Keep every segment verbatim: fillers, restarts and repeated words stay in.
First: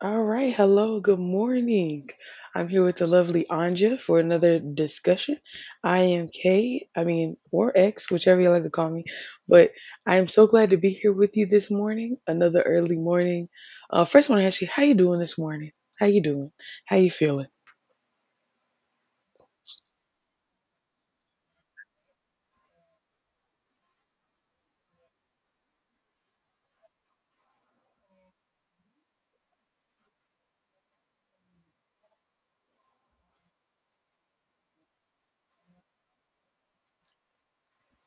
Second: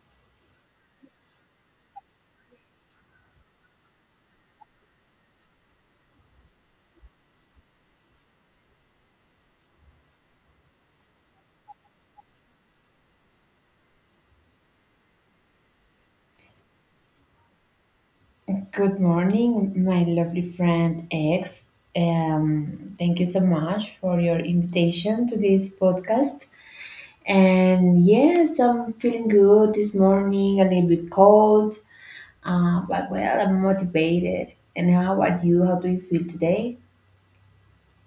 All right. Hello. Good morning. I'm here with the lovely Anja for another discussion. I am K, I mean, or X, whichever you like to call me. But I am so glad to be here with you this morning. Another early morning. Uh, first, I want to ask you, how you doing this morning? How you doing? How you feeling? Good morning, my lovely friend X. Um, thank you so much for your invitation to this podcast. And yes, I'm feeling good this morning, a little bit cold, uh, but well, I'm motivated. And how about you? How do you feel today?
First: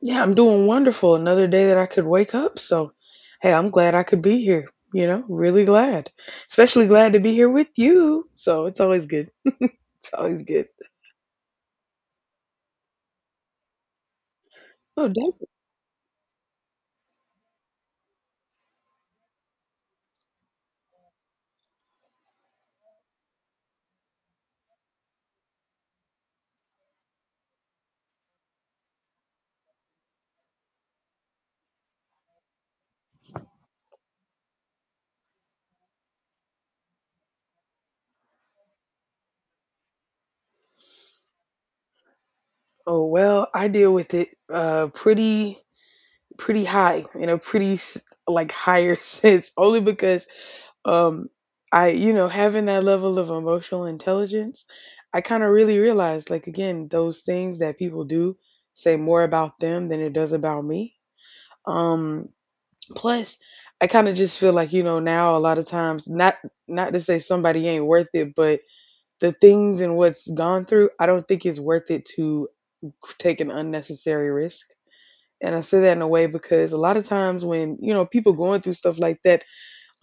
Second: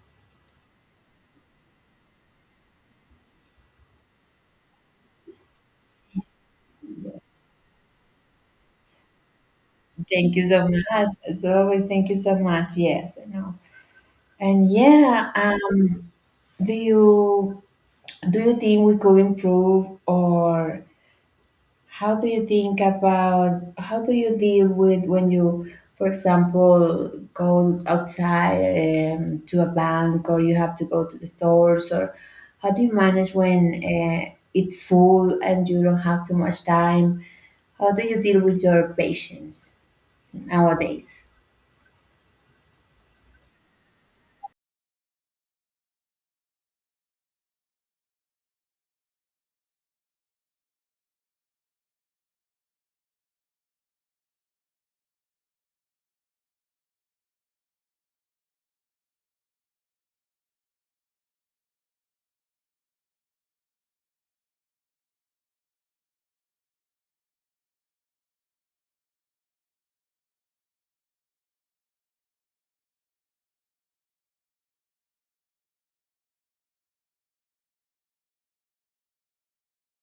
Yeah, I'm doing wonderful. Another day that I could wake up. So, hey, I'm glad I could be here. You know, really glad. Especially glad to be here with you. So it's always good. It's Thank always you so good. much. As always, thank you so much. Yes, I know. And Oh, yeah, um, do you do you think we could improve or how do you think about how do you deal with when you, for example, go outside um, to a bank or you have to go to the stores, or how do you manage when uh, it's full and you don't have too much time? How do you deal with your patients nowadays? oh well, I deal with it uh pretty pretty high in a pretty s- like higher sense only because um I you know having that level of emotional intelligence, I kind of really realized like again those things that people do say more about them than it does about me. Um plus I kind of just feel like you know now a lot of times not not to say somebody ain't worth it, but the things and what's gone through, I don't think it's worth it to take an unnecessary risk. And I say that in a way because a lot of times when, you know, people going through stuff like that,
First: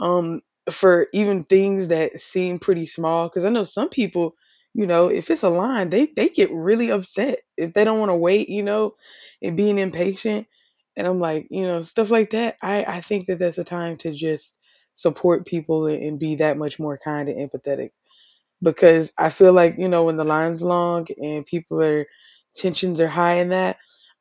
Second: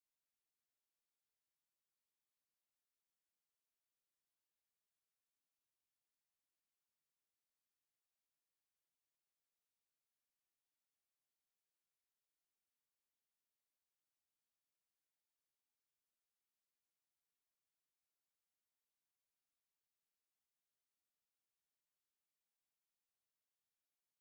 um, for even things that seem pretty small, because I know some people, you know, if it's a line, they, they get really upset if they don't want to wait, you know, and being impatient. And I'm like, you know, stuff like that. I, I think that that's a time to just support people and, and be that much more kind and empathetic, because I feel like you know when the line's long and people are tensions are high in that.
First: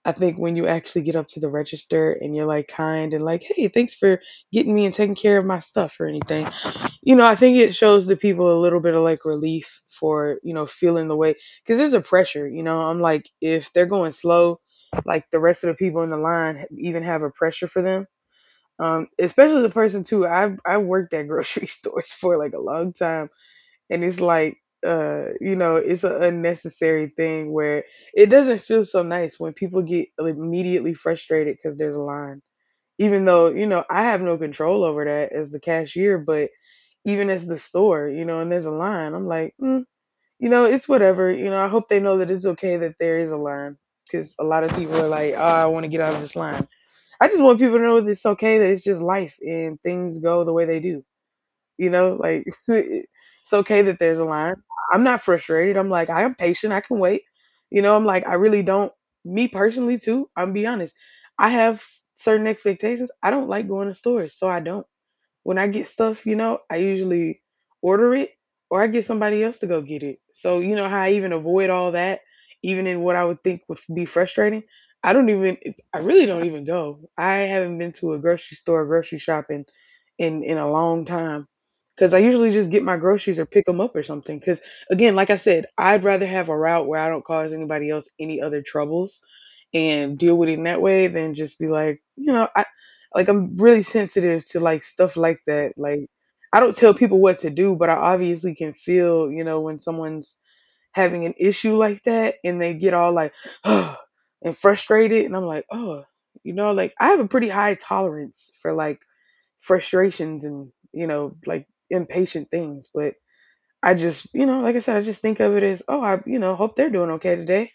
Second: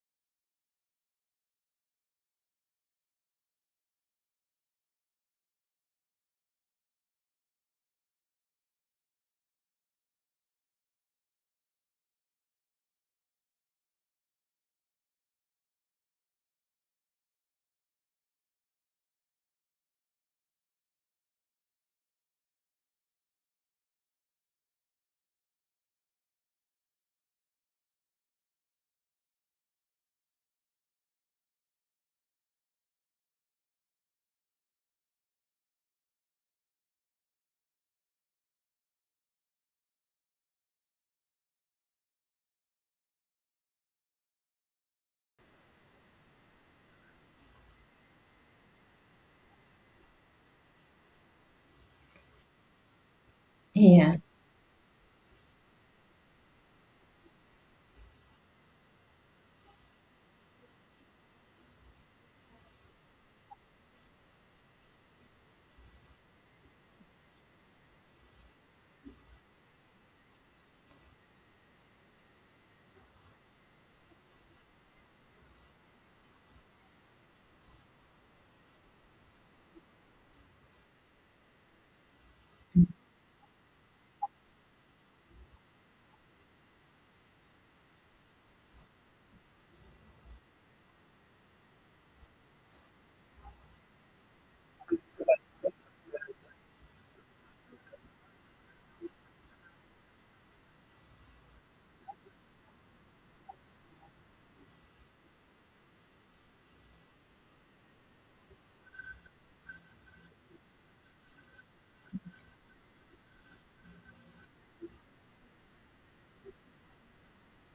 I think when you actually get up to the register and you're like kind and like, hey, thanks for getting me and taking care of my stuff or anything. You know, I think it shows the people a little bit of like relief for, you know, feeling the way, because there's a pressure, you know. I'm like, if they're going slow, like the rest of the people in the line even have a pressure for them. Um, especially the person too. I've I worked at grocery stores for like a long time, and it's like uh you know it's an unnecessary thing where it doesn't feel so nice when people get immediately frustrated because there's a line, even though you know I have no control over that as the cashier, but even as the store, you know, and there's a line, I'm like, mm, you know, it's whatever. You know, I hope they know that it's okay that there is a line, because a lot of people are like, oh, I want to get out of this line. I just want people to know that it's okay, that it's just life and things go the way they do, you know, like it's okay that Yeah. there's a line. I'm not frustrated. I'm like, I am patient. I can wait. You know, I'm like, I really don't. Me personally, too, I'm be honest. I have s- certain expectations. I don't like going to stores, so I don't. When I get stuff, you know, I usually order it or I get somebody else to go get it. So, you know how I even avoid all that, even in what I would think would be frustrating? I don't even, I really don't even go. I haven't been to a grocery store, grocery shopping in, in a long time, because I usually just get my groceries or pick them up or something. Because again, like I said, I'd rather have a route where I don't cause anybody else any other troubles and deal with it in that way than just be like, you know, I like I'm really sensitive to like stuff like that. Like I don't tell people what to do, but I obviously can feel, you know, when someone's having an issue like that and they get all like and frustrated, and I'm like, "Oh, you know, like I have a pretty high tolerance for like frustrations and, you know, like impatient things, but I just, you know, like I said, I just think of it as, "Oh, I, you know, hope they're doing okay today."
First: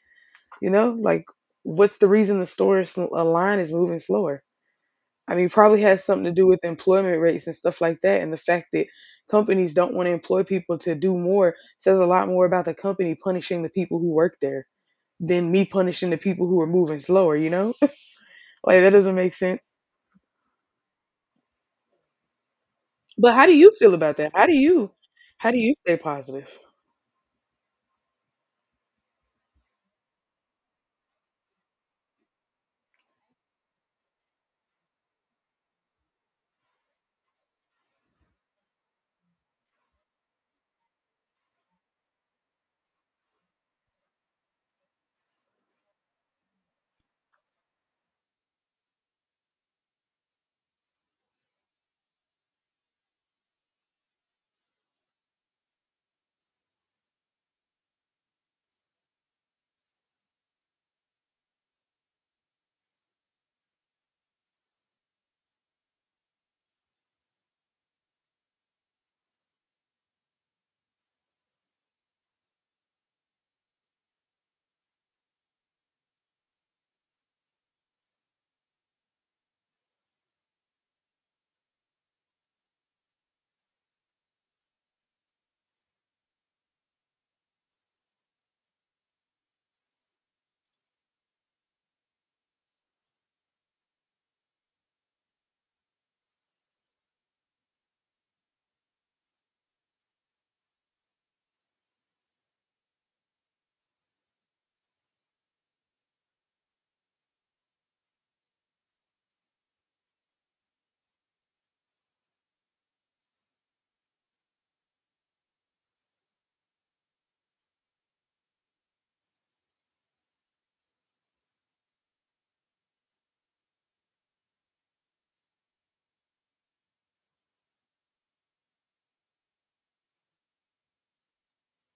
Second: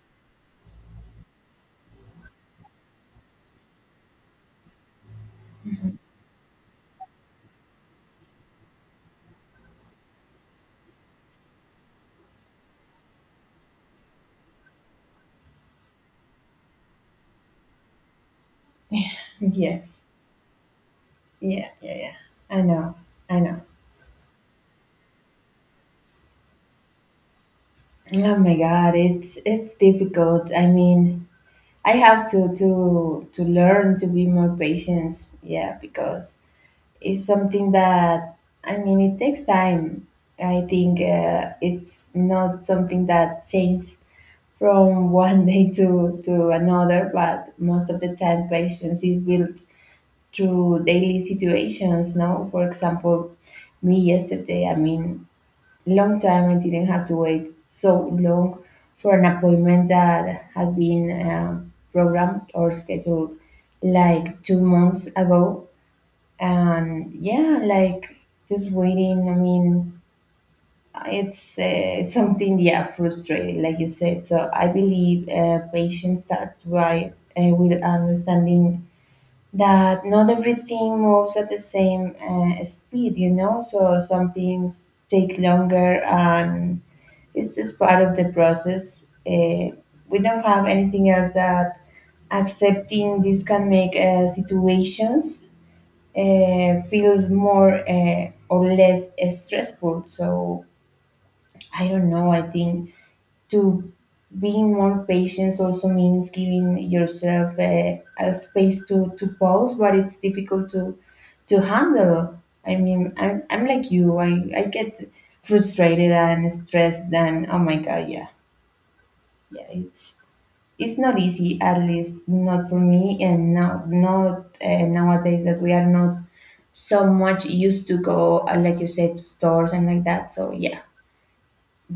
You know, like what's the reason the store is, a line is moving slower? I mean, probably has something to do with employment rates and stuff like that, and the fact that companies don't want to employ people to do more says a lot more about the company punishing the people who work there than me punishing the people who are moving slower. You know, like that doesn't make sense. Yes. Yeah. Yeah. Yeah. I know. But I how do know. you feel about that? How do you, how do you stay positive? Oh my God, it's it's difficult. I mean, I have to to to learn to be more patient. Yeah, because it's something that, I mean, it takes time. I think uh, it's not something that changes from one day to to another, but most of the time patience is built through daily situations. No, for example, me yesterday. I mean, long time I didn't have to wait so long for an appointment that has been uh, programmed or scheduled like two months ago. And yeah, like, just waiting. I mean, it's uh, something, yeah, frustrating, like you said. So I believe uh, patience starts by uh, with understanding that not everything moves at the same uh, speed, you know? So some things take longer and it's just part of the process. Uh, we don't have anything else that accepting this can make uh, situations uh, feels more uh, or less uh, stressful. So I don't know. I think to being more patient also means giving yourself a, a space to, to pause, but it's difficult to to handle. I mean, I'm, I'm like you. I, I get frustrated and stressed and oh my god, yeah. Yeah, it's it's not easy, at least not for me, and now not uh, nowadays that we are not so much used to go, uh, like you said, to stores and like that. So yeah,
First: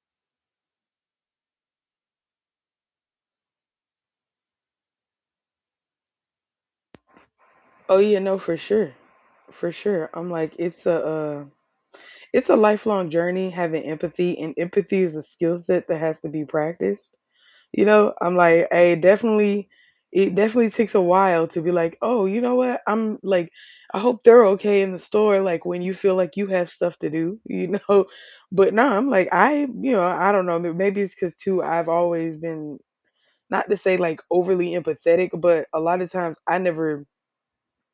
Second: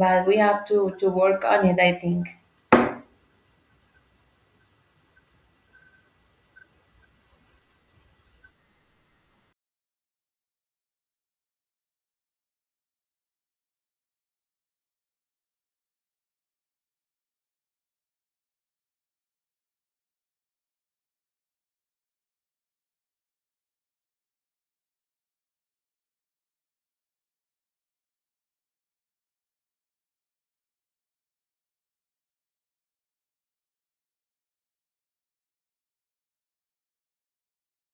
but we have to to work on it, I think. Oh yeah, no, for sure, for sure. I'm like it's a. Uh, It's a lifelong journey having empathy, and empathy is a skill set that has to be practiced. You know, I'm like, I definitely, it definitely takes a while to be like, oh, you know what? I'm like, I hope they're okay in the store, like when you feel like you have stuff to do, you know? But no, I'm like, I, you know, I don't know. Maybe it's because too, I've always been, not to say like overly empathetic, but a lot of times I never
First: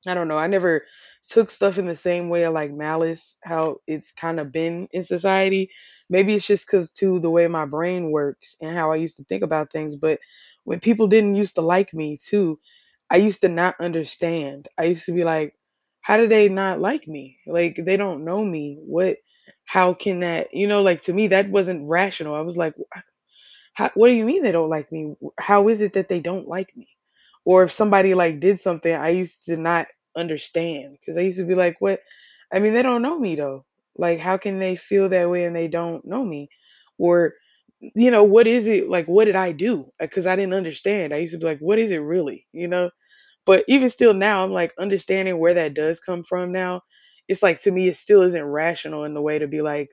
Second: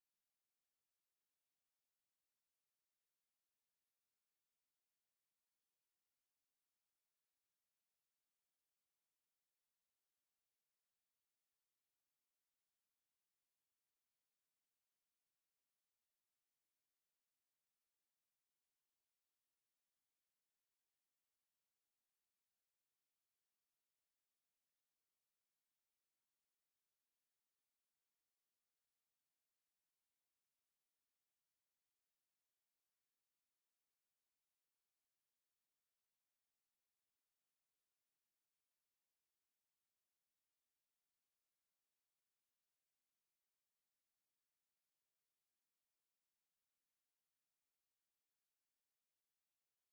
I don't know. I never took stuff in the same way of like malice, how it's kind of been in society. Maybe it's just because, too, the way my brain works and how I used to think about things. But when people didn't used to like me, too, I used to not understand. I used to be like, how do they not like me? Like, they don't know me. What, how can that, you know, like to me, that wasn't rational. I was like, how, what do you mean they don't like me? How is it that they don't like me? Or if somebody like did something, I used to not understand because I used to be like, what? I mean, they don't know me though. Like, how can they feel that way and they don't know me? Or, you know, what is it? Like, what did I do? Because I didn't understand. I used to be like, what is it really? You know? But even still now, I'm like understanding where that does come from now. It's like to me, it still isn't rational in the way to be like,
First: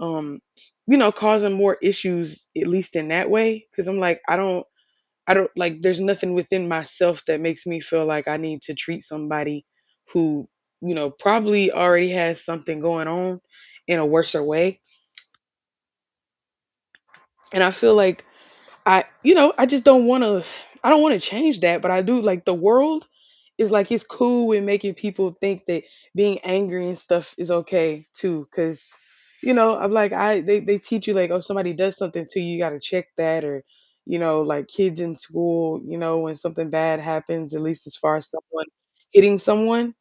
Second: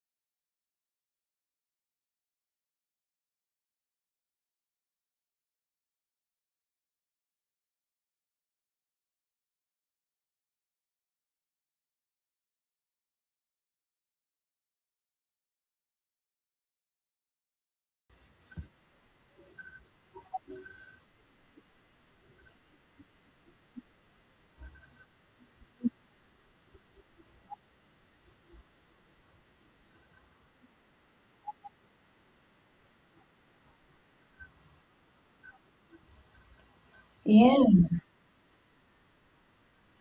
um you know causing more issues at least in that way, because I'm like i don't i don't like there's nothing within myself that makes me feel like I need to treat somebody who you know probably already has something going on in a worser way. And I feel like I you know, I just don't want to I don't want to change that, but I do like the world is like it's cool with making people think that being angry and stuff is okay too, cuz you know, I'm like I they they teach you like, oh, somebody does something to you, you got to check that. Or you know, like kids in school, you know, when something bad happens, at Yeah, least as far as someone hitting someone.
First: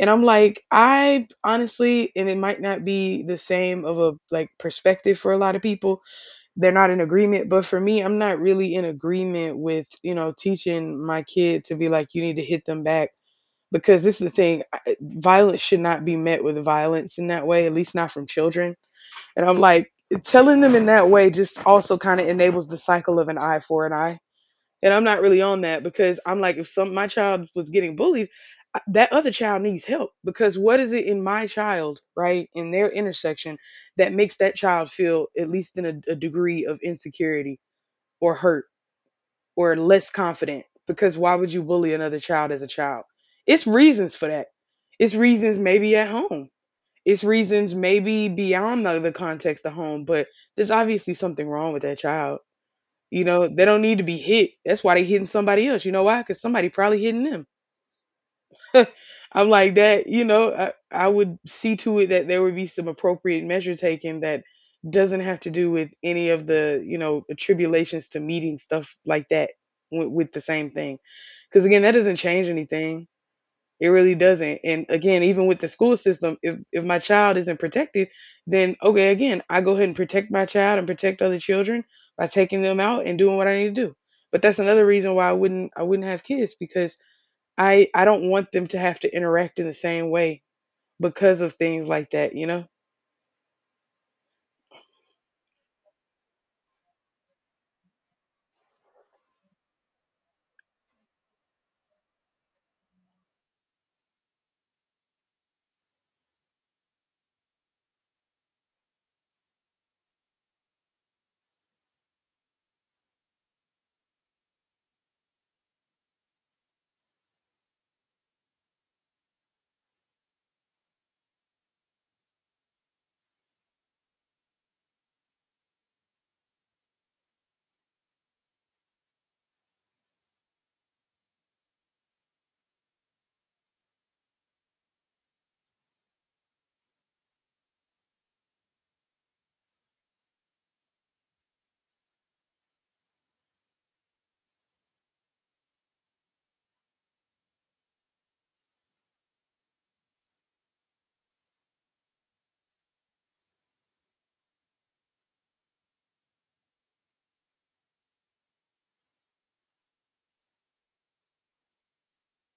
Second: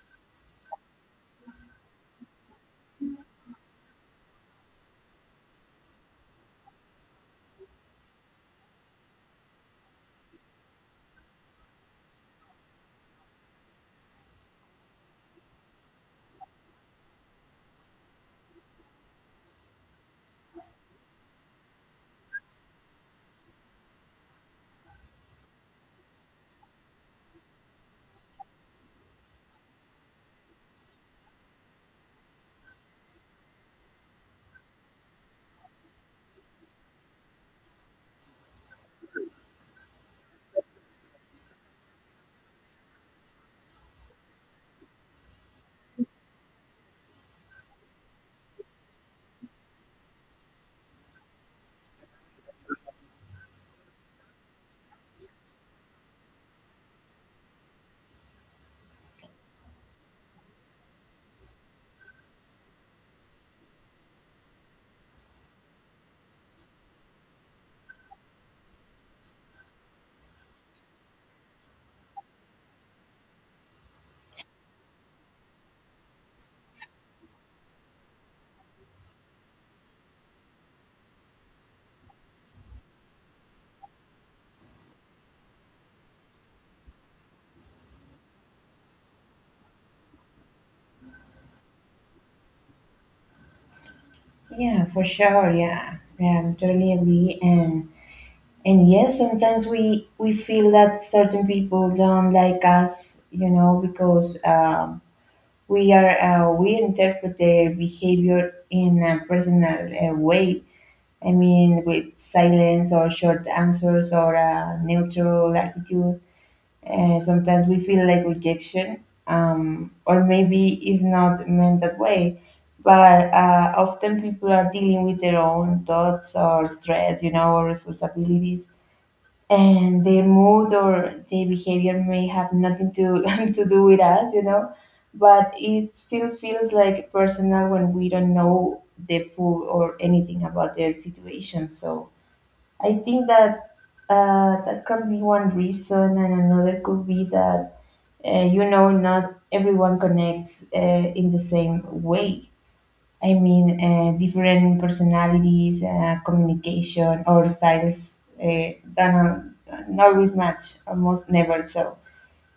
And I'm like, I honestly, and it might not be the same of a like perspective for a lot of people, they're not in agreement, but for me I'm not really in agreement with you know teaching my kid to be like, you need to hit them back, because this is the thing I- violence should not be met with violence in that way, at least not from children. And I'm like telling them in that way just also kind of enables the cycle of an eye for an eye, and I'm not really on that, because I'm like, if some my child was getting bullied, that other child needs help, because what is it in my child, right, in their intersection, that makes that child feel at least in a, a degree of insecurity or hurt or less confident? Because why would you bully another child as a child? It's reasons for that. It's reasons maybe at home. It's reasons maybe beyond the, the context of home, but there's obviously something wrong with that child. You know, they don't need to be hit. That's why they hitting somebody else. You know why? Because somebody probably hitting them. I'm like that. You know, I, I would see to it that there would be some appropriate measure taken that doesn't have to do with any of the you know attribulations to meeting stuff like that with, with the same thing. Because again, that doesn't change anything, it really doesn't. And again, even with the school system, if if my child isn't protected, then okay, again, I go ahead and protect my child and protect other children by taking them out and doing what I need to do. But that's another reason why I wouldn't I wouldn't have kids because I I don't want them to have to interact in the same way because of things like that, you know? yeah, for sure. Yeah, yeah, I totally agree. And and yes, sometimes we we feel that certain people don't like us, you know, because um, we are uh, we interpret their behavior in a personal uh, way, I mean, with silence or short answers or a neutral attitude. Uh, sometimes we feel like rejection, um, or maybe it's not meant that way. But uh, often people are dealing with their own thoughts or stress, you know, or responsibilities, and their mood or their behavior may have nothing to to do with us, you know. But it still feels like personal when we don't know the full or anything about their situation. So I think that uh, that can be one reason, and another could be that, uh, you know, not everyone connects uh, in the same way. I mean, uh, different personalities, uh, communication or styles uh, that don't always match, almost never so.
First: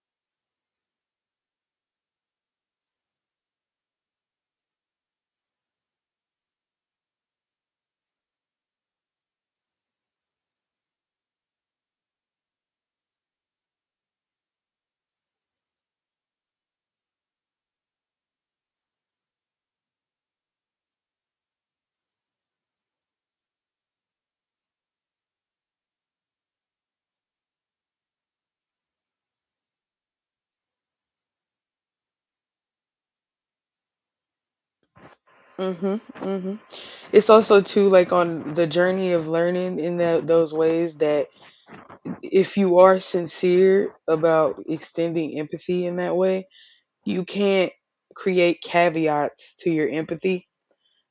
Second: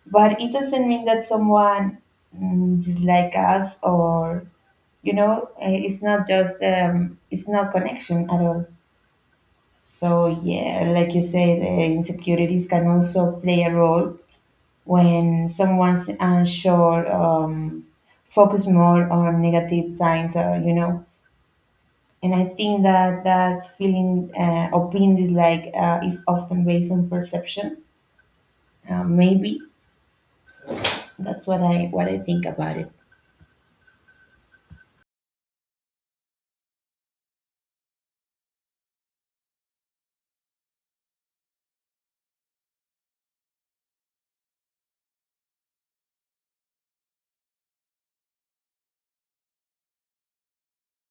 But it doesn't mean that someone, mm, dislike us or, you know, uh, it's not just, um, it's not connection at all. So, yeah, like you said, uh, insecurities can also play a role when someone's unsure, um, focus more on negative signs, or, you know. And I think that that feeling uh, of being disliked uh, is often based on perception. Uh, maybe that's what I what I think about it. Mhm. Mhm. It's also too, like, on the journey of learning in that those ways that if you are sincere about extending empathy in that way, you can't create caveats to your empathy.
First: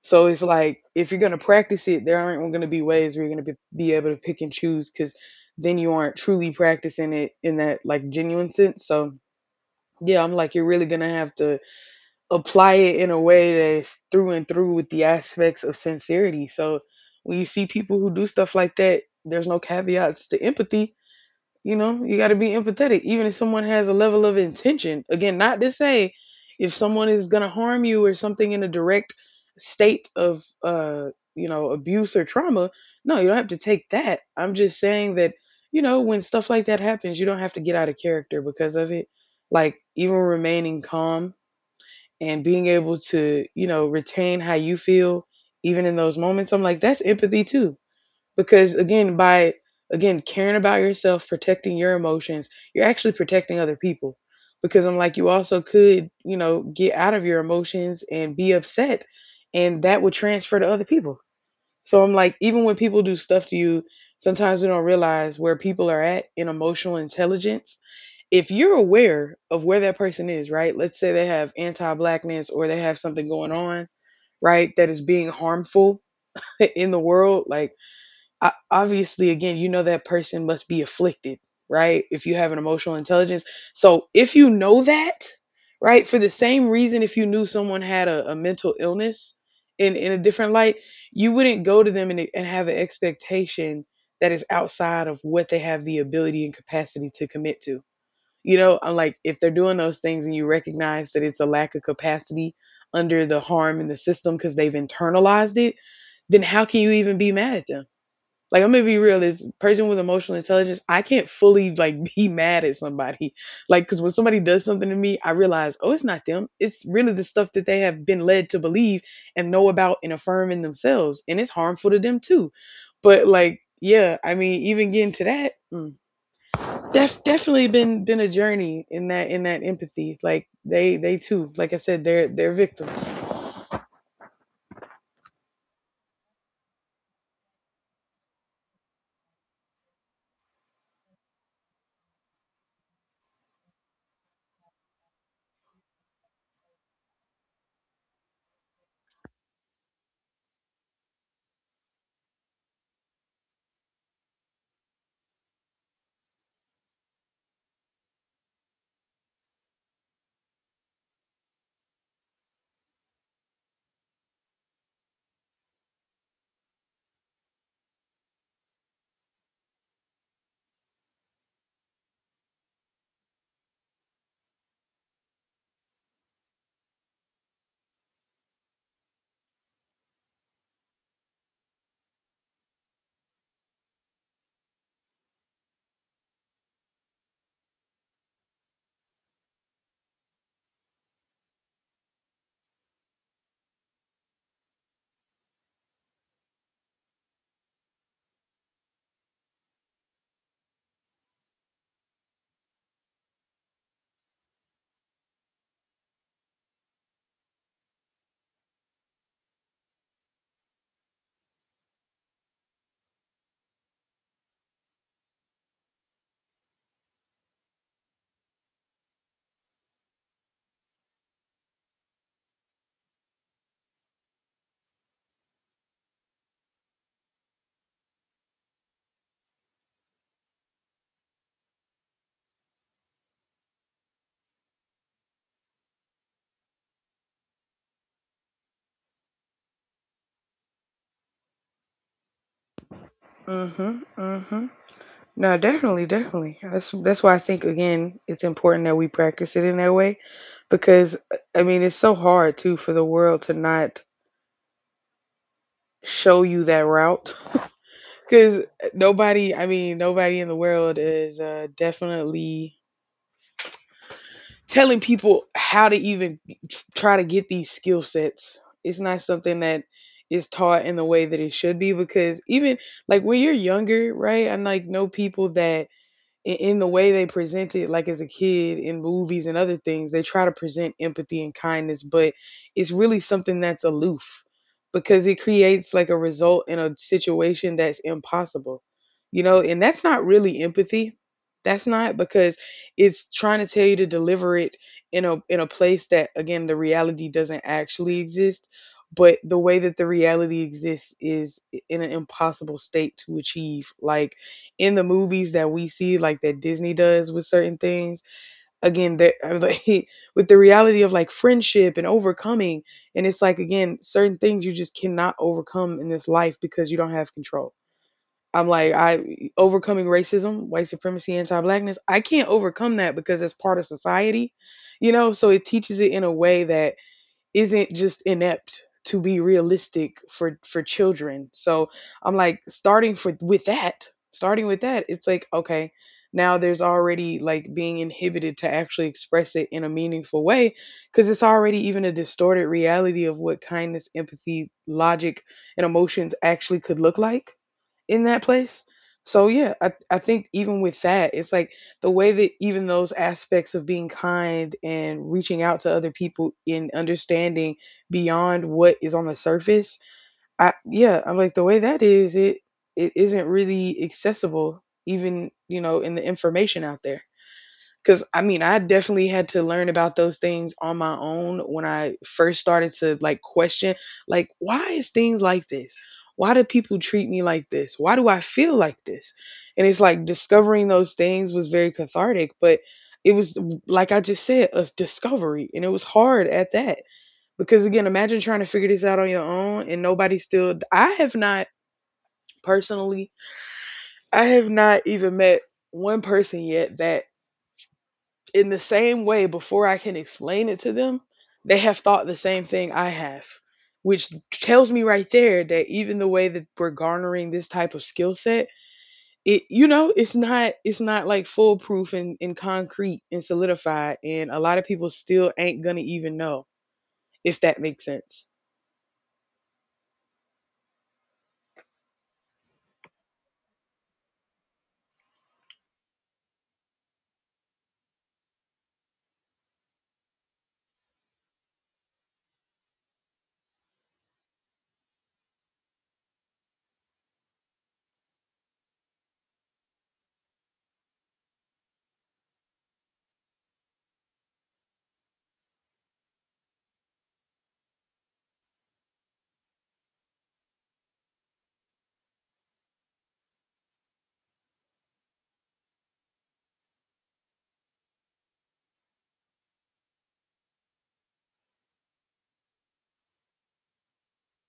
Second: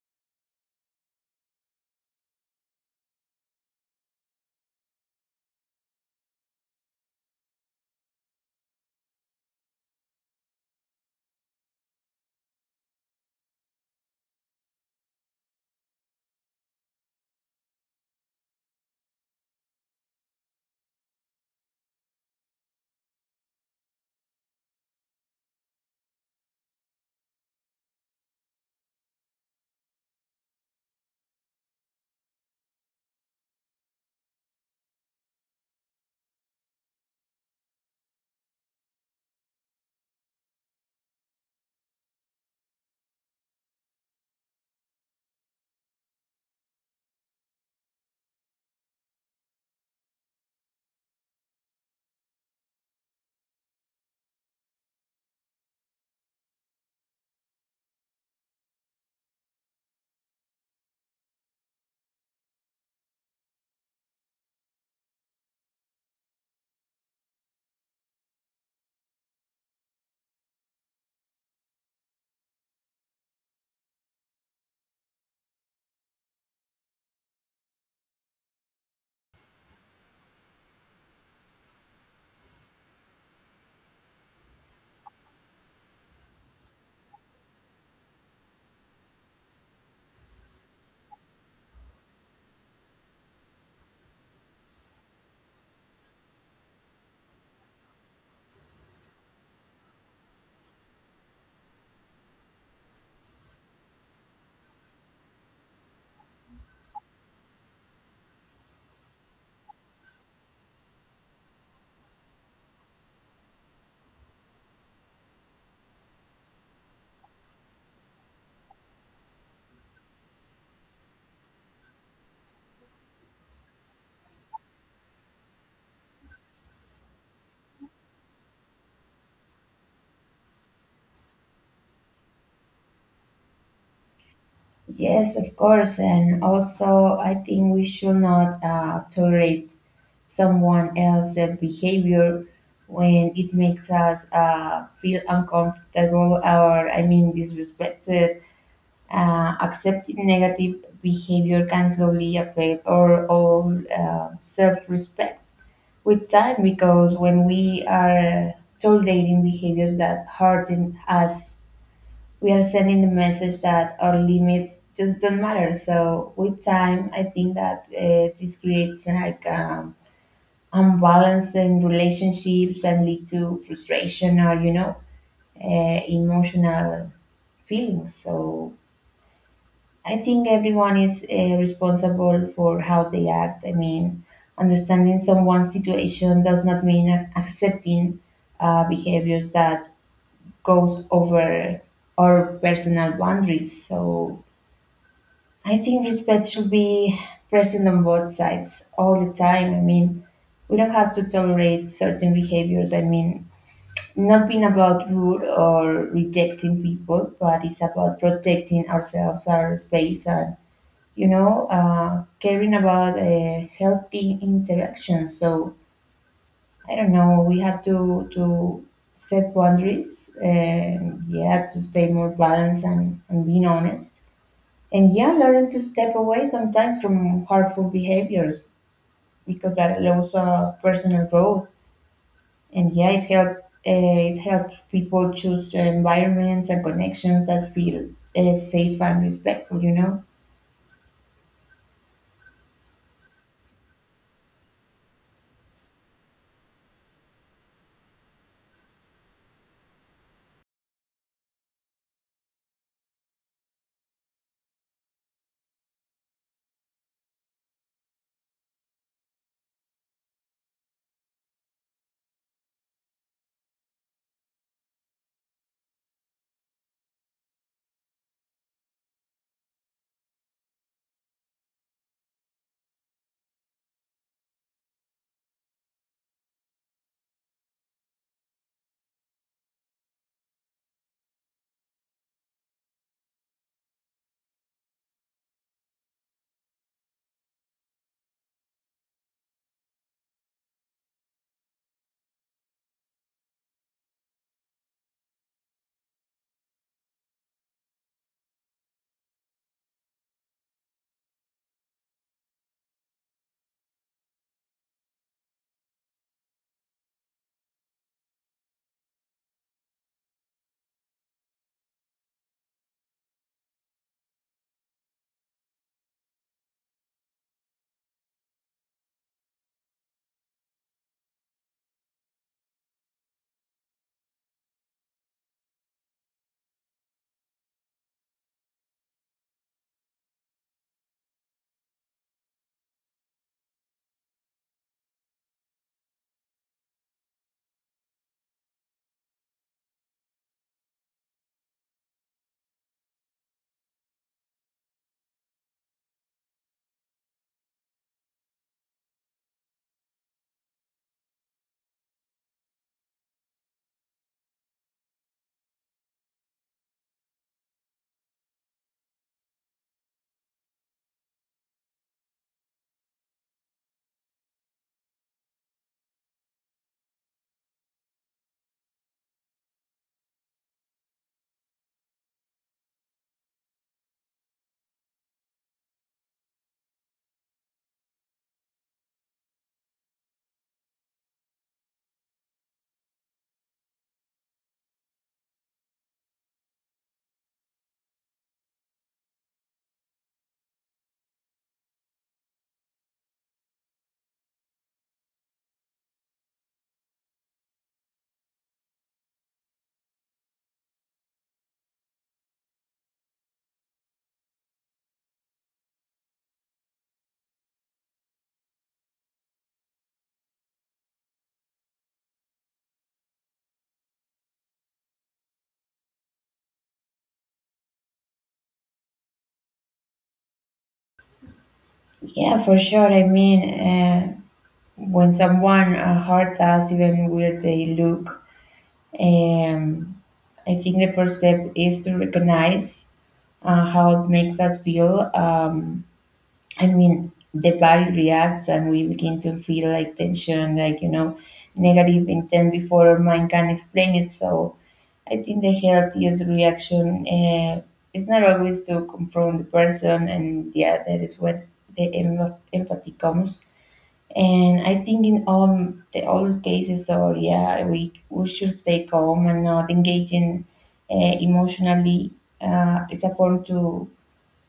So it's like if you're going to practice it, there aren't going to be ways where you're going to be, be able to pick and choose, because then you aren't truly practicing it in that like genuine sense. So yeah, I'm like, you're really going to have to apply it in a way that's through and through with the aspects of sincerity. So when you see people who do stuff like that, there's no caveats to empathy. You know, you got to be empathetic, even if someone has a level of intention. Again, not to say if someone is going to harm you or something in a direct state of, uh, you know, abuse or trauma. No, you don't have to take that. I'm just saying that, you know, when stuff like that happens, you don't have to get out of character because of it. Like, even remaining calm and being able to, you know, retain how you feel even in those moments, I'm like, that's empathy too. Because again, by again caring about yourself, protecting your emotions, you're actually protecting other people. Because I'm like, you also could, you know, get out of your emotions and be upset, and that would transfer to other people. So I'm like, even when people do stuff to you, sometimes we don't realize where people are at in emotional intelligence if you're aware of where that person is, right? Let's say they have anti blackness or they have something going on, right, that is being harmful in the world. Like, obviously, again, you know that person must be afflicted, right? If you have an emotional intelligence. So, if you know that, right, for the same reason, if you knew someone had a, a mental illness in, in a different light, you wouldn't go to them and, and have an expectation that is outside of what they have the ability and capacity to commit to. You know, I'm like, if they're doing those things and you recognize that it's a lack of capacity under the harm in the system because they've internalized it, then how can you even be mad at them? Like, I'm gonna be real, as a person with emotional intelligence, I can't fully like be mad at somebody. Like, cause when somebody does something to me, I realize, oh, it's not them. It's really the stuff that they have been led to believe and know about and affirm in themselves. And it's harmful to them too. But like, yeah, I mean, even getting to that, mm. Def, definitely been been a journey in that in that empathy. Like, they they too, like I said, they're they're victims. Yes, of course, and also I think we should not uh, tolerate someone else's behavior when it makes us uh, feel uncomfortable or, I mean, disrespected. Uh, accepting negative behavior can slowly affect our own uh, self-respect with time, because when we are tolerating behaviors that harden us, we are sending the message that our limits just don't matter. So with time, I think that uh, this creates like, um, unbalance in relationships and lead to frustration or, you know, uh, emotional feelings. So I think everyone is uh, responsible for how they act. I mean, understanding someone's situation does not mean ac- accepting uh, behaviors that goes over our personal boundaries. So I think respect should be present on both sides all the time. I mean, we don't have to tolerate certain behaviors. I mean, not being about rude or rejecting people, but it's about protecting ourselves, our space, and, you know, uh, caring about a healthy interaction. So I don't know. We have to to set boundaries. And yeah, to stay more balanced and, and being honest. And yeah, learn to step away sometimes from harmful behaviors because that allows uh, personal growth. And yeah, it help uh, it helps people choose environments and connections that feel uh, safe and respectful, you know. Mhm, mhm. No, definitely, definitely. That's that's why I think again it's important that we practice it in that way, because uh, I mean it's so hard too for the world to not show you that route, because nobody, I mean, nobody in the world is uh definitely telling people how to even try to get these skill sets. It's not something that is taught in the way that it should be, because even like when you're younger, right? I like know people that in, in the way they present it, like as a kid in movies and other things, they try to present empathy and kindness, but it's really something that's aloof because it creates like a result in a situation that's impossible, you know, and that's not really empathy. That's not because it's trying to tell you to deliver it in a in a place that again the reality doesn't actually exist, but the way that the reality exists is in an impossible state to achieve. Like in the movies that we see, like that Disney does with certain things. Again, that like, with the reality of like friendship and overcoming, and it's like again, certain things you just cannot overcome in this life because you don't have control. I'm like, I overcoming racism, white supremacy, anti-blackness. I can't overcome that because it's part of society, you know. So it teaches it in a way that isn't just inept to be realistic for for children. So I'm like, starting for with that, starting with that, it's like okay, now there's already like being inhibited to actually express it in a meaningful way because it's already even a distorted reality of what kindness, empathy, logic and emotions actually could look like in that place. So yeah, I, I think even with that, it's like the way that even those aspects of being kind and reaching out to other people in understanding beyond what is on the surface, I, yeah, I'm like the way that is, it it isn't really accessible even, you know, in the information out there. Because I mean, I definitely had to learn about those things on my own when I first started to like question, like, why is things like this? Why do people treat me like this? Why do I feel like this? And it's like discovering those things was very cathartic, but it was like I just said, a discovery, and it was hard at that. Because again, imagine trying to figure this out on your own and nobody still. I have not personally, I have not even met one person yet that in the same way before I can explain it to them, they have thought the same thing I have, which tells me right there that even the way that we're garnering this type of skill set, it, you know, it's not, it's not like foolproof and, and concrete and solidified, and a lot of people still ain't gonna even know if that makes sense. Yeah, for sure. I mean. Uh, when someone uh, hurts us, even where they look, um, I think the first step is to recognize uh, how it makes us feel. Um, I mean, the body reacts and we begin to feel like tension, like, you know, negative intent before our mind can explain it. So I think the healthiest reaction uh, is not always to confront the person, and yeah, that is what the em- empathy comes. And I think in all the all cases, or yeah, we we should stay calm and not engage in, uh, emotionally. Uh, it's a form to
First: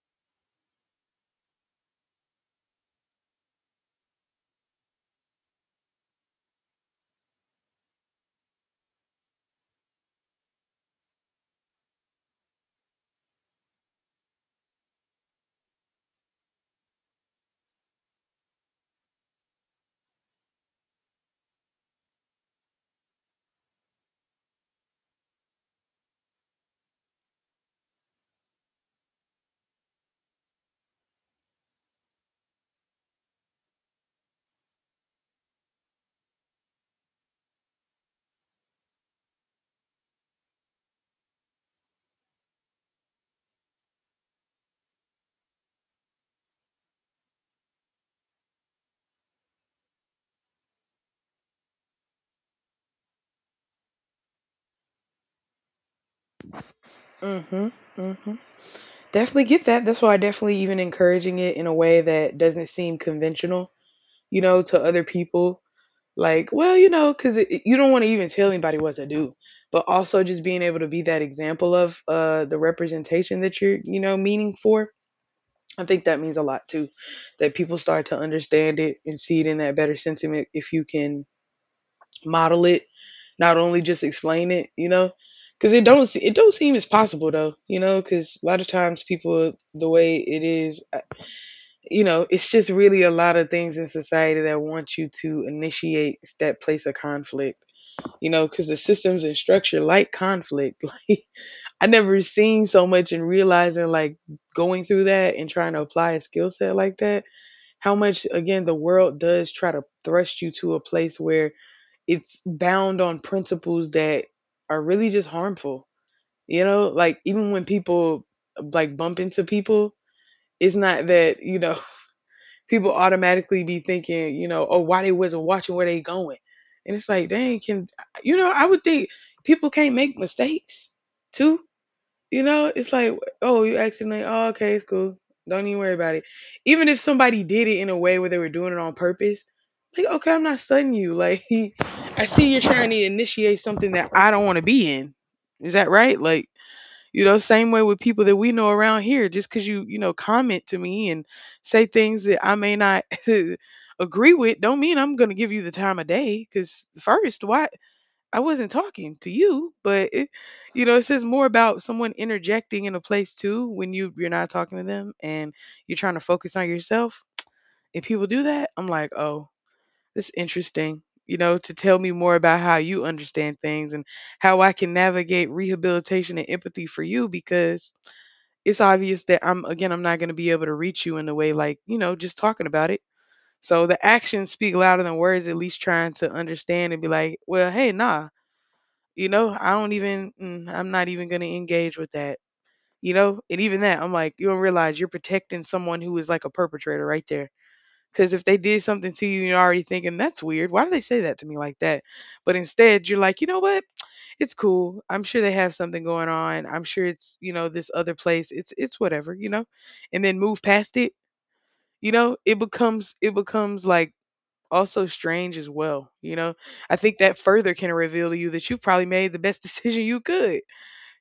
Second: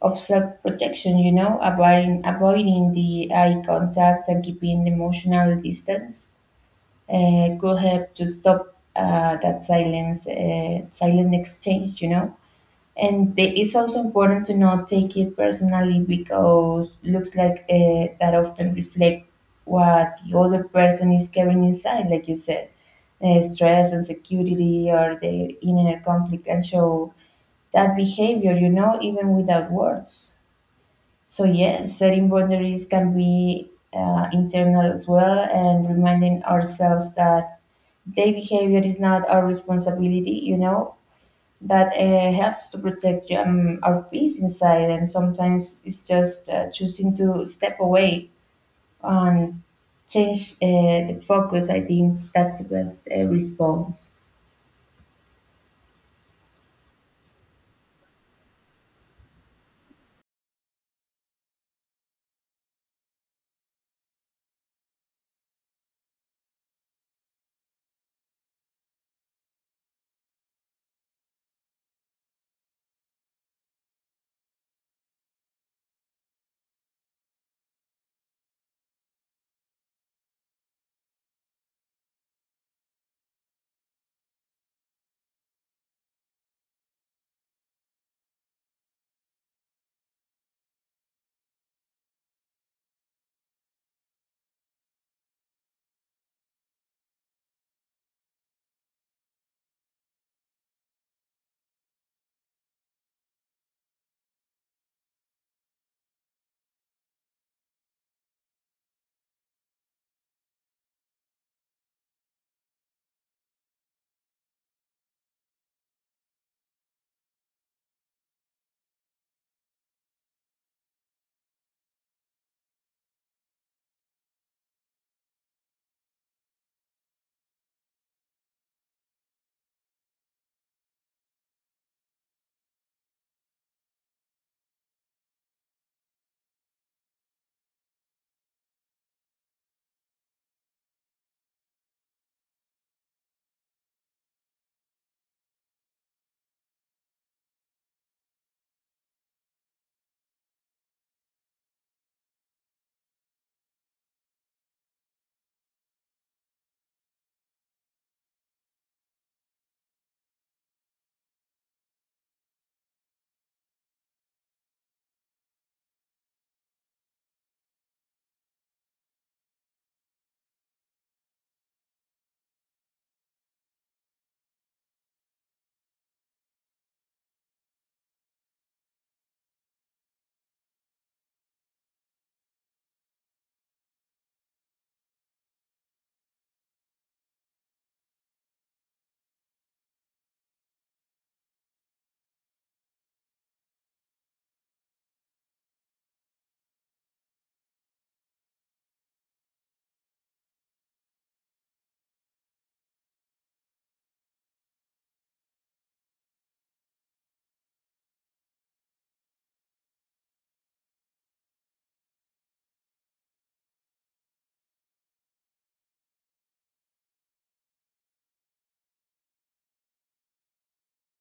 of self protection, you know, avoiding avoiding the eye contact and keeping emotional distance uh, could help to stop uh, that silence uh, silent exchange, you know. And the- it's also important to not take it personally because looks like uh, that often reflect what the other person is carrying inside, like you said, uh, stress, insecurity, or their inner conflict, and show that behavior, you know, even without words. So yes, setting boundaries can be uh, internal as well, and reminding ourselves that their behavior is not our responsibility, you know, that uh, helps to protect, um, our peace inside. And sometimes it's just uh, choosing to step away and change uh, the focus. I think that's the best uh, response. Mhm. Mhm. Definitely get that. That's why I definitely even encouraging it in a way that doesn't seem conventional, you know, to other people. Like, well, you know, because you don't want to even tell anybody what to do, but also just being able to be that example of uh, the representation that you're, you know, meaning for. I think that means a lot too, that people start to understand it and see it in that better sentiment if you can model it, not only just explain it, you know, because it don't se- it don't seem as possible though, you know, because a lot of times people the way it is, uh, you know, it's just really a lot of things in society that want you to initiate that place of conflict, you know, because the systems and structure like conflict. Like, I never seen so much and realizing like going through that and trying to apply a skill set like that, how much again the world does try to thrust you to a place where it's bound on principles that are really just harmful. You know, like even when people like bump into people, it's not that, you know, people automatically be thinking, you know, oh, why they wasn't watching where they going. And it's like, dang, can, you know, I would think people can't make mistakes too. You know, it's like, oh, you accidentally, oh, okay, it's cool. Don't even worry about it. Even if somebody did it in a way where they were doing it on purpose, like, okay, I'm not studying you. Like, I see you're trying to initiate something that I don't want to be in. Is that right? Like, you know, same way with people that we know around here, just because you, you know, comment to me and say things that I may not agree with, don't mean I'm going to give you the time of day. Because first, why I wasn't talking to you, but it, you know, it says more about someone interjecting in a place too when you you're not talking to them and you're trying to focus on yourself. If people do that, I'm like, oh, this interesting. You know, to tell me more about how you understand things and how I can navigate rehabilitation and empathy for you, because it's obvious that I'm again, I'm not going to be able to reach you in the way like you know just talking about it. So the actions speak louder than words. At least trying to understand and be like, well, hey, nah, you know, I don't even, mm, I'm not even going to engage with that, you know. And even that, I'm like, you don't realize you're protecting someone who is like a perpetrator right there. Because if they did something to you, you're already thinking that's weird. Why do they say that to me like that? But instead, you're like, you know what? It's cool. I'm sure they have something going on. I'm sure it's, you know, this other place. It's it's whatever, you know. And then move past it, you know, it becomes it becomes like also strange as well, you know. I think that further can reveal to you that you've probably made the best decision you could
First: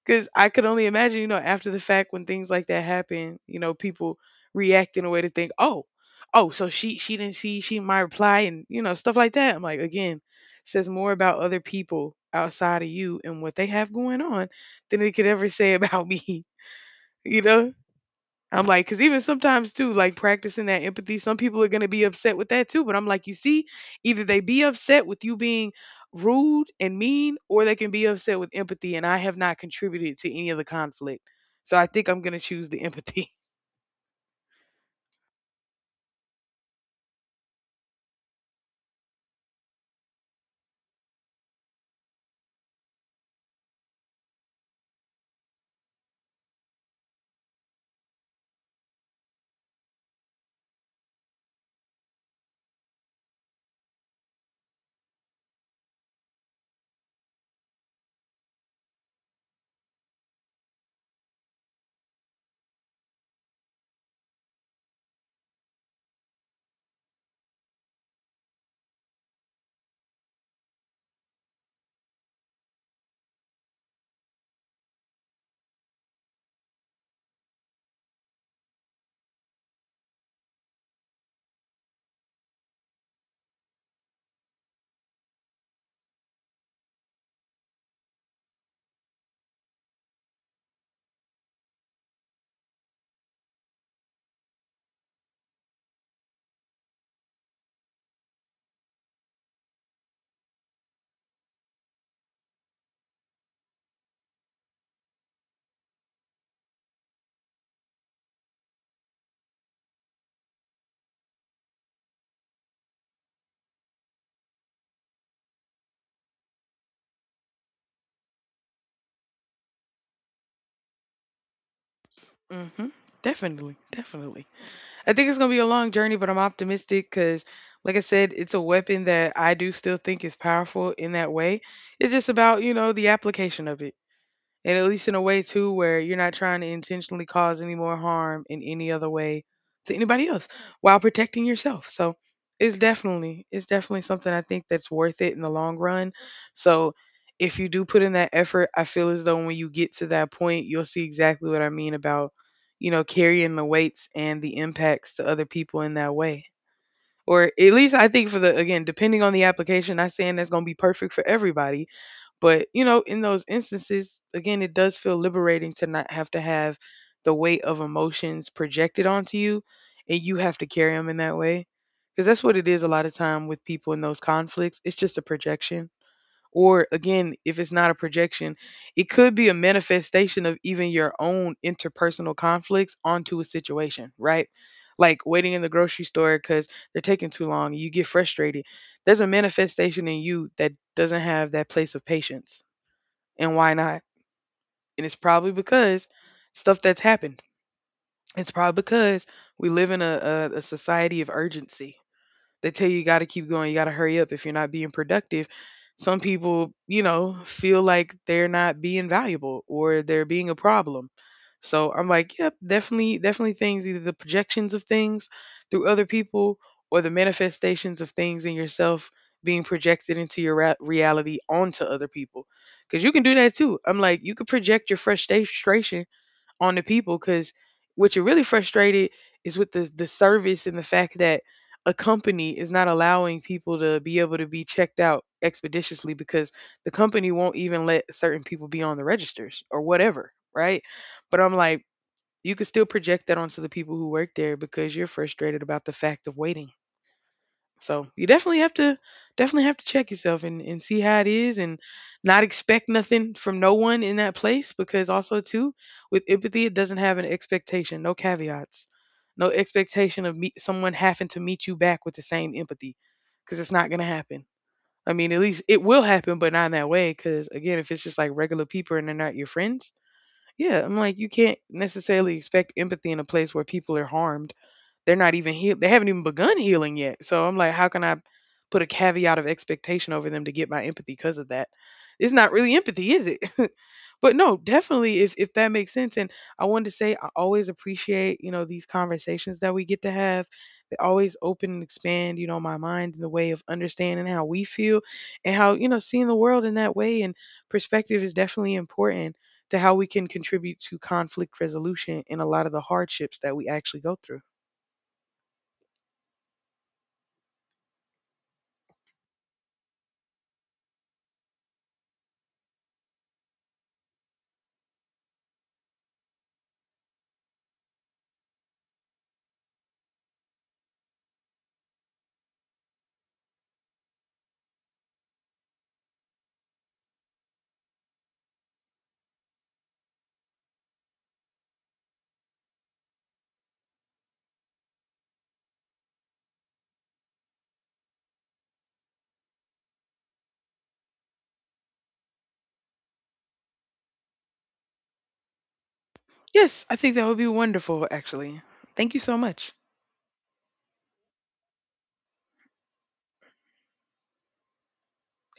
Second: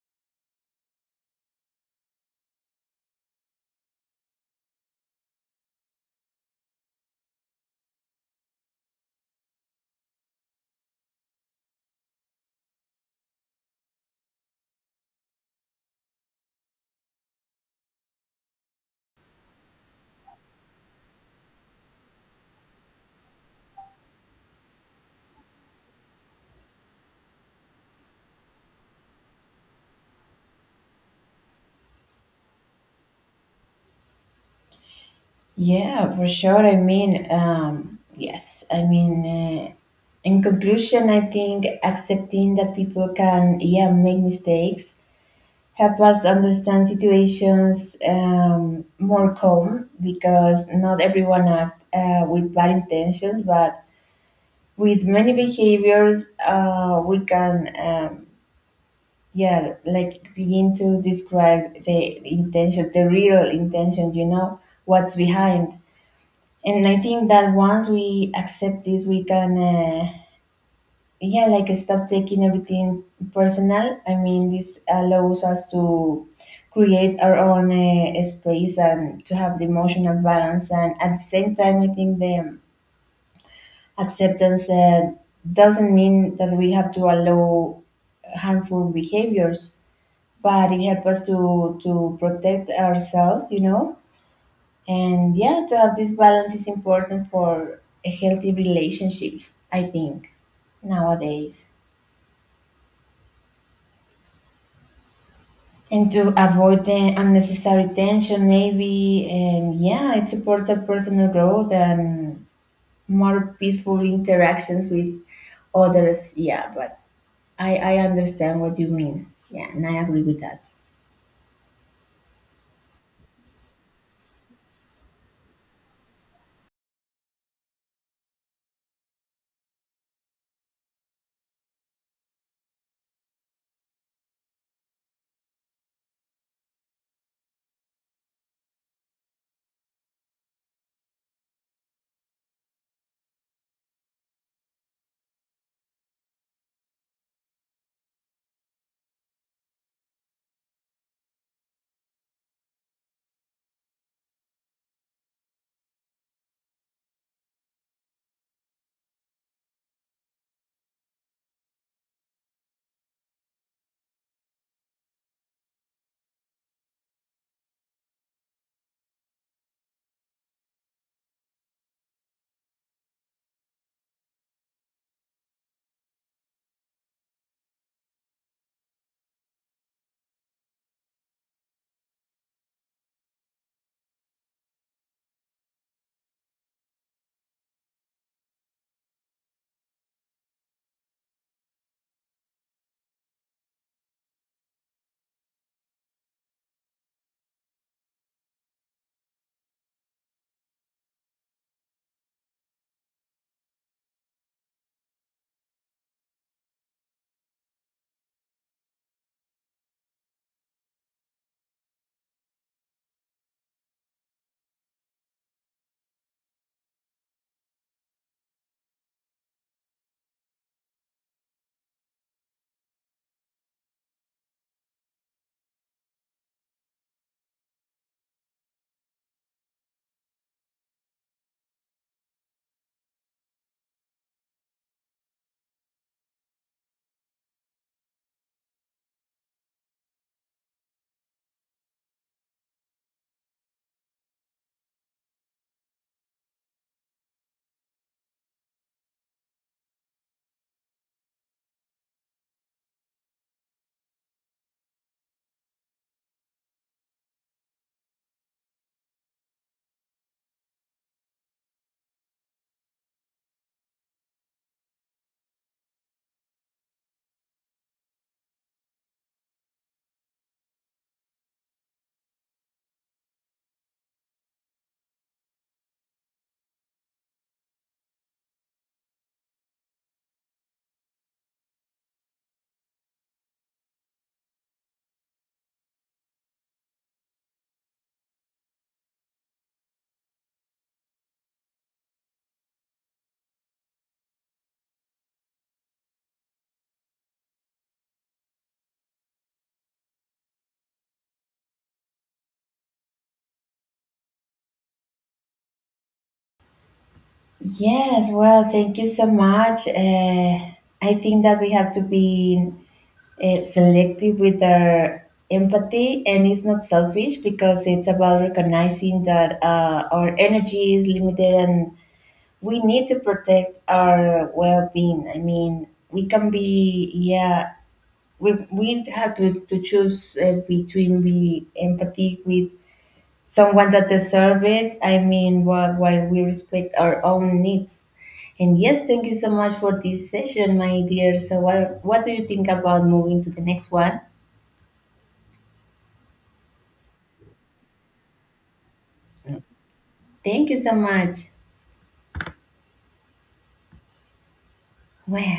because I could only imagine, you know, after the fact when things like that happen, you know, people react in a way to think, oh, oh, so she she didn't see she my reply, and you know stuff like that. I'm like, again, says more about other people outside of you and what they have going on than it could ever say about me. You know. I'm like, because even sometimes too, like practicing that empathy, some people are going to be upset with that too. But I'm like, you see, either they be upset with you being rude and mean, or they can be upset with empathy. And I have not contributed to any of the conflict. So I think I'm going to choose the empathy. Yeah, for sure. I mean, um, yes. I mean, uh, in conclusion, I think accepting that people can, yeah, make mistakes help us understand situations, um, more calm because not everyone act uh, with bad intentions, but with many behaviors uh, we can, um, yeah, like begin to describe the intention, the real intention, you know, what's behind. And I think that once we accept this, we can, uh, yeah, like stop taking everything personal. I mean, this allows us to create our own uh, space and to have the emotional balance. And at the same time, I think the acceptance uh, doesn't mean that we have to allow harmful behaviors, but it helps us to, to protect ourselves, you know? And yeah, to have this balance is important for healthy relationships, I think, nowadays. And to avoid the unnecessary tension, maybe, and yeah, it supports our personal growth and more peaceful interactions with others. Yeah, but I, I understand what you mean. Yeah, and I agree with that. Hmm. Definitely. Definitely. I think it's gonna be a long journey, but I'm optimistic because, like I said, it's a weapon that I do still think is powerful in that way. It's just about you know the application of it, and at least in a way too where you're not trying to intentionally cause any more harm in any other way to anybody else while protecting yourself. So it's definitely, it's definitely something I think that's worth it in the long run. So if you do put in that effort, I feel as though when you get to that point, you'll see exactly what I mean about, you know, carrying the weights and the impacts to other people in that way. Or at least I think for the, again, depending on the application, not saying that's going to be perfect for everybody, but, you know, in those instances, again, it does feel liberating to not have to have the weight of emotions projected onto you and you have to carry them in that way. Because that's what it is a lot of time with people in those conflicts. It's just a projection. Or again, if it's not a projection, it could be a manifestation of even your own interpersonal conflicts onto a situation, right? Like waiting in the grocery store because they're taking too long, you get frustrated. There's a manifestation in you that doesn't have that place of patience, and why not? And it's probably because stuff that's happened. It's probably because we live in a, a, a society of urgency. They tell you you got to keep going, you got to hurry up if you're not being productive. Some people, you know, feel like they're not being valuable or they're being a problem. So I'm like, yep, definitely, definitely things, either the projections of things through other people, or the manifestations of things in yourself being projected into your ra- reality onto other people. Because you can do that too. I'm like, you could project your frustration on the people because what you're really frustrated is with the the service and the fact that a company is not allowing people to be able to be checked out expeditiously because the company won't even let certain people be on the registers or whatever, right? But I'm like, you could still project that onto the people who work there because you're frustrated about the fact of waiting. So you definitely have to, definitely have to check yourself and, and see how it is, and not expect nothing from no one in that place. Because also too, with empathy, it doesn't have an expectation, no caveats. No expectation of meet someone having to meet you back with the same empathy, because it's not going to happen. I mean, at least it will happen, but not in that way. Because again, if it's just like regular people and they're not your friends, yeah, I'm like, you can't necessarily expect empathy in a place where people are harmed, they're not even healed. They haven't even begun healing yet. So I'm like, how can I put a caveat of expectation over them to get my empathy because of that? It's not really empathy, is it? But no, definitely, if if that makes sense. And I wanted to say I always appreciate, you know, these conversations that we get to have. They always open and expand, you know, my mind in the way of understanding how we feel and how, you know, seeing the world in that way and perspective is definitely important to how we can contribute to conflict resolution and a lot of the hardships that we actually go through. Yes, well, thank you so much. Uh, I think that we have to be uh, selective with our empathy, and it's not selfish because it's about recognizing that uh, our energy is limited and we need to protect our well-being. I mean, we can be, yeah, we, we have to, to choose uh, between be empathy with someone that deserve it. I mean, while, while we respect our own needs. And yes, thank you so much for this session, my dear. So, what, what do you think about moving to the next one? Yes, I think that would be wonderful, actually. Thank you so much. Thank you so much. Well,